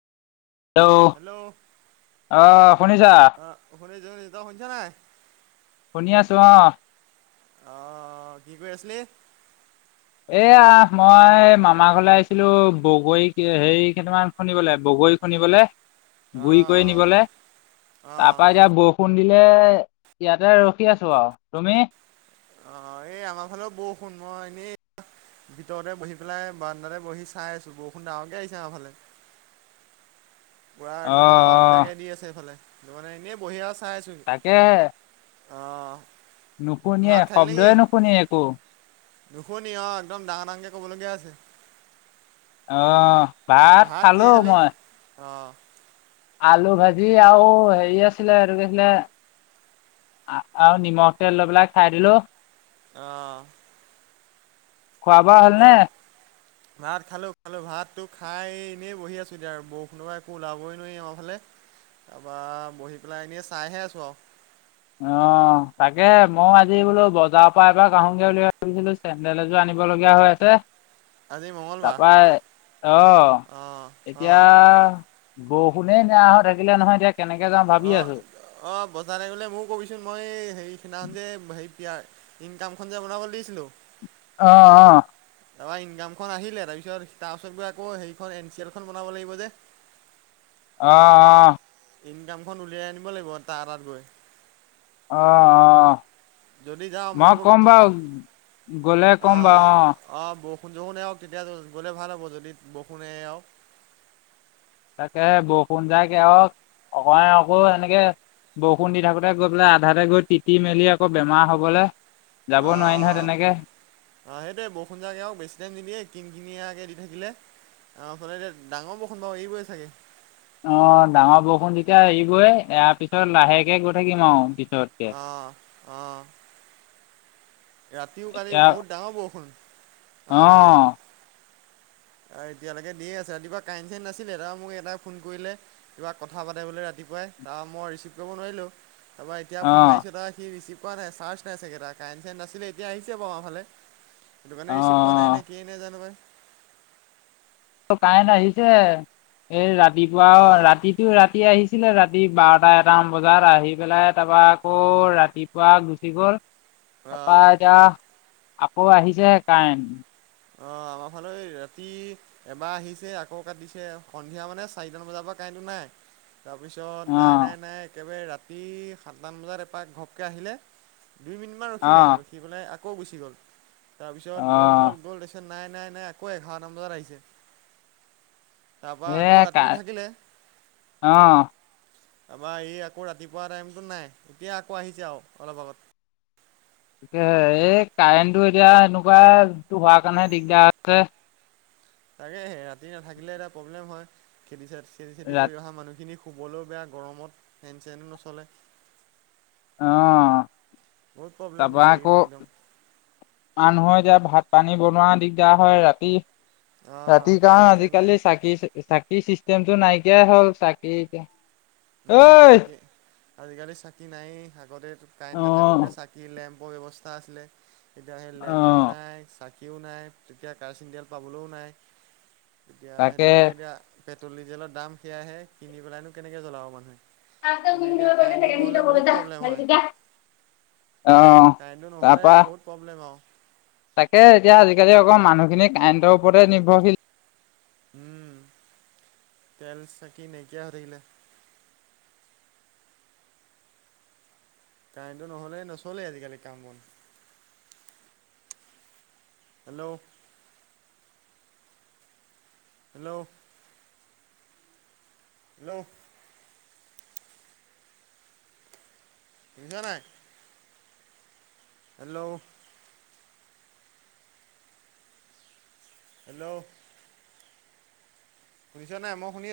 Hello আহ শুনিছা আহ হনে জিতা হৈছ নাই শুনি আছো অ আহ কি কৈ আছিলি এয়া মই মামাৰ ঘৰলৈ আহিছিলো বগৰী হেৰি কেইটামান শুনিবলৈ বগৰী শুনিবলৈ অ গুড়ি কৰি নিবলৈ অ তাপা এতিয়া বৰষুণ দিলে ইয়াতে ৰখি আছো আৰু তুমি অ এই আমাৰ ফালেও বৰষুণ মই এনেই ভিতৰতে বহি পেলাই বাৰান্দাতে বহি চাই আছো বৰষুণ ডাঙৰকে আহিছে আমাৰফালে পুৰা অ একদম দৰা অ পিটাকে দি আছে এইফালে ত মানে এনে বহিয় আছে তাকেহে অ নুশুনিয়ে ভাত খালি নেকি শব্দয়ে নুশুনিয়ে একো নুশুনি অ একদম ডাঙৰ ডাঙকে কবলগীয়া আছে আহ ভাত কিহে খালো খালি মই অ আলু ভাজি আৰু হেৰি আছিলে আৰু এতো কৈছিলে আচাৰ আৰু নিমখ তেল লৈ পেলাই খাই দিলো অ খোৱা বোৱা হ'ল নে ভাত খালো খালো ভাতো খাই এনেই বহি আছো এতিয়া আৰু বৰষুণৰপা একো ওলাবই নোৱাৰি আমাৰ ফালে তাৰপৰা বহি পেলাই এনেই চাইহে আছো আৰু অ তাকে মই আজি বোলো বজাৰৰ পৰা এবাৰ আহোগৈ বুলি ভাবিছিলো চেন্দেল এযোৰ আনি আনিব লগীয়া হয় আছে আজি মঙলবাৰ তাৰপা জ্বৰ অঁ এতিয়া অঁ বৰষুণেই নেৰা হৈ থাকিলে নহয় এতিয়া কেনেকে যাওঁ ভাবি আছো লে মোৰ কবিচোন মই হেৰি সিদিনাখন যে ইনকামখনন যে বনাবলৈ দিছিলো অ অ তাৰপৰা ইনকামখন আহিলে তাৰপিছত তাৰ পাছত গৈ আকৌ সেইখন এন চি এলখন বনাব লাগিব যে অ অহ ইনকামখন উলিয়াই আনিব লাগিব তা তাত গৈ অ', অ' যদি যাওঁ মই মোকো কম কবি বা গ'লে কম বাৰু অ'। সুধচুন আহওক তেতিয়া গ'লে ভাল হ'ব যদি বৰষুণে আহওক তাকে বৰষুণ যায়কে আহক অকাই আকৌ এনেকে বৰষুণ দি থাকোতে গৈ পেলাই আধাতে গৈ তিতি মেলি আকৌ বেমাৰ হবলে যাব নোৱাৰি নহয় তেনেকে। আ, সেইটয়ে বৰষুণ জাকেক বেছি টাইম নিদিয়ে, কিন কিনিয়াকে দি থাকিলে আচল এতিয়া ডাঙৰ বৰষুণ এৰিবই চাগে। অ' ডাঙৰ বৰষুণ তেতিয়া এৰিবই, ইয়াৰ পিছত লাহেকে গৈ থাকিম আৰু। পিছতকে অ', অ'। ৰাতিও কালি এতিয়া বহুত ডাঙৰ বৰষুণ আমাৰ ফালে। অঁ আৰু এতিয়ালৈকে দিয়ে আছে ৰাতিপুৱা কাইণ্ট চাইণ্ট নাছিলে। তা মোক এটাই ফোন কৰিলে কিবা কথা পাতে বোলে ৰাতি সিবয়ে তা মই ৰিচিভ কৰিব নোৱাৰিলো, তাৰপা এতিয়া ফোন অঁ মাৰিছে সি ৰিচি কোৱা নাই। চাৰ্জ নাই চাগে তাৰ। কাৰেণ্ট চাৰেণ্ট নাছিলে, এতিয়া আহিছে আমাৰ ফালে। হেইটো কাৰনে ৰিচিভ পোৱা নাই নে অঁ কিজানো বাই। ত' কাৰেণ্ট আহিছে, এই ৰাতিপুৱা অ' ৰাতিটো ৰাতি আহিছে। ছিলে ৰাতি বাৰটা এটামান বজাত, আহি পেলাই তাৰপা আকৌ ৰাতিপুৱা গুচি গ'ল। অ', তাৰাপা এতিয়া আকৌ আহিছে কাৰেণ্ট। অ' আমাৰ ফালে এ, ৰাতি এবাৰ আহিছে আকৌ কাটিছে, সন্ধিয়া মানে চাৰিটান বজাৰ পৰা কাৰেণ্টো নাই। তাৰপিছত নাই অঁ নাই নাই, একেবাৰে ৰাতি সাতটামান বজাত এপাক ঘপকৈ আহিলে। দুই মিনিটমান ৰখিলে, অঁ ৰখি পেলাই আকৌ গুচি গ'ল, তাৰপিছত গ'ল অঁ গ'ল তাৰ পিছত নাই, নাই, নাই আকৌ এঘাৰটামান বজাত আহিছে। তাৰপৰা আকৌ এয়া কা ৰাতিটো থাকিলে অ'। আমাৰ এই আকৌ ৰাতিপুৱা টাইমটোত নাই। এতিয়া আকৌ আহিছে আৰু অলপ আগত। তে, এই কাৰেণ্টটো এতিয়া এনেকুৱাটো হোৱাৰ কাৰণে দিগদাৰ হৈছে। তাকেহে। ৰাতি নাথাকিলে এটা প্ৰব্লেম হয়। খেতি খেতি-চেতি ৰাতি কৰি অহা মানুহখিনিৰ শুবলৈও বেয়া, গৰমত ফেন চেনো নচলে। অ'। বহুত প্ৰব্লেম দিছে এইকেইদিন একদম। নহয়, এতিয়া ভাত পানী বনোৱা দিগদাৰ হয় ৰাতি। অঁ ৰাতিৰ কাৰনে কাৰেণ্ট আজি চাৰেণ্ট নাই কালি চাকি, চ-চাকি চাকি চিষ্টেমটো নাইকিয়াই হ'ল, চাকি এতিয়া। উম, ঐ চাকি আজি কালি চাকি নায়েই। আগতে কাৰেণ্ট অ নাথাকিলে চাকি, লেম্প বৰ ব্যৱস্থা আছিলে, এতিয়া সেই অ লেম্বু নাই, চা কিও নাই, এতিয়া কেৰাচিন তেল পাবলৈও নাই। এতিয়া সেইটো তাকে কাৰণে এতিয়া পেট্ৰ'ল, ডিজেলৰ দাম সেয়াহে, কিনি পেলাইনো কেনেকৈ জ্বলাব মানুহে। আকৌ এনে এতিয়া কাৰেণ্টটো নহ'লে বহুত প্ৰব্লেম হয় [unintelligible] কাৰেণ্টটো নহ'লে বহুত প্ৰব্লেম আৰু। তাকে এতিয়া আজি কালি আকৌ মানুহখিনি কৰেণ্টৰ ওপৰতে নিৰ্ভৰশীল। উম, তেল চাকি নাইকিয়া হৈ থাকিলে। কাৰেণ্টটো নহ'লে নচলেই আজিকালি কামবন। হেল্ল'। হেল্ল'। হেল্ল'। শুনিছা নে নাই? হেল্ল'। হেল্ল'। শুনিছানে নাই? মই শুনি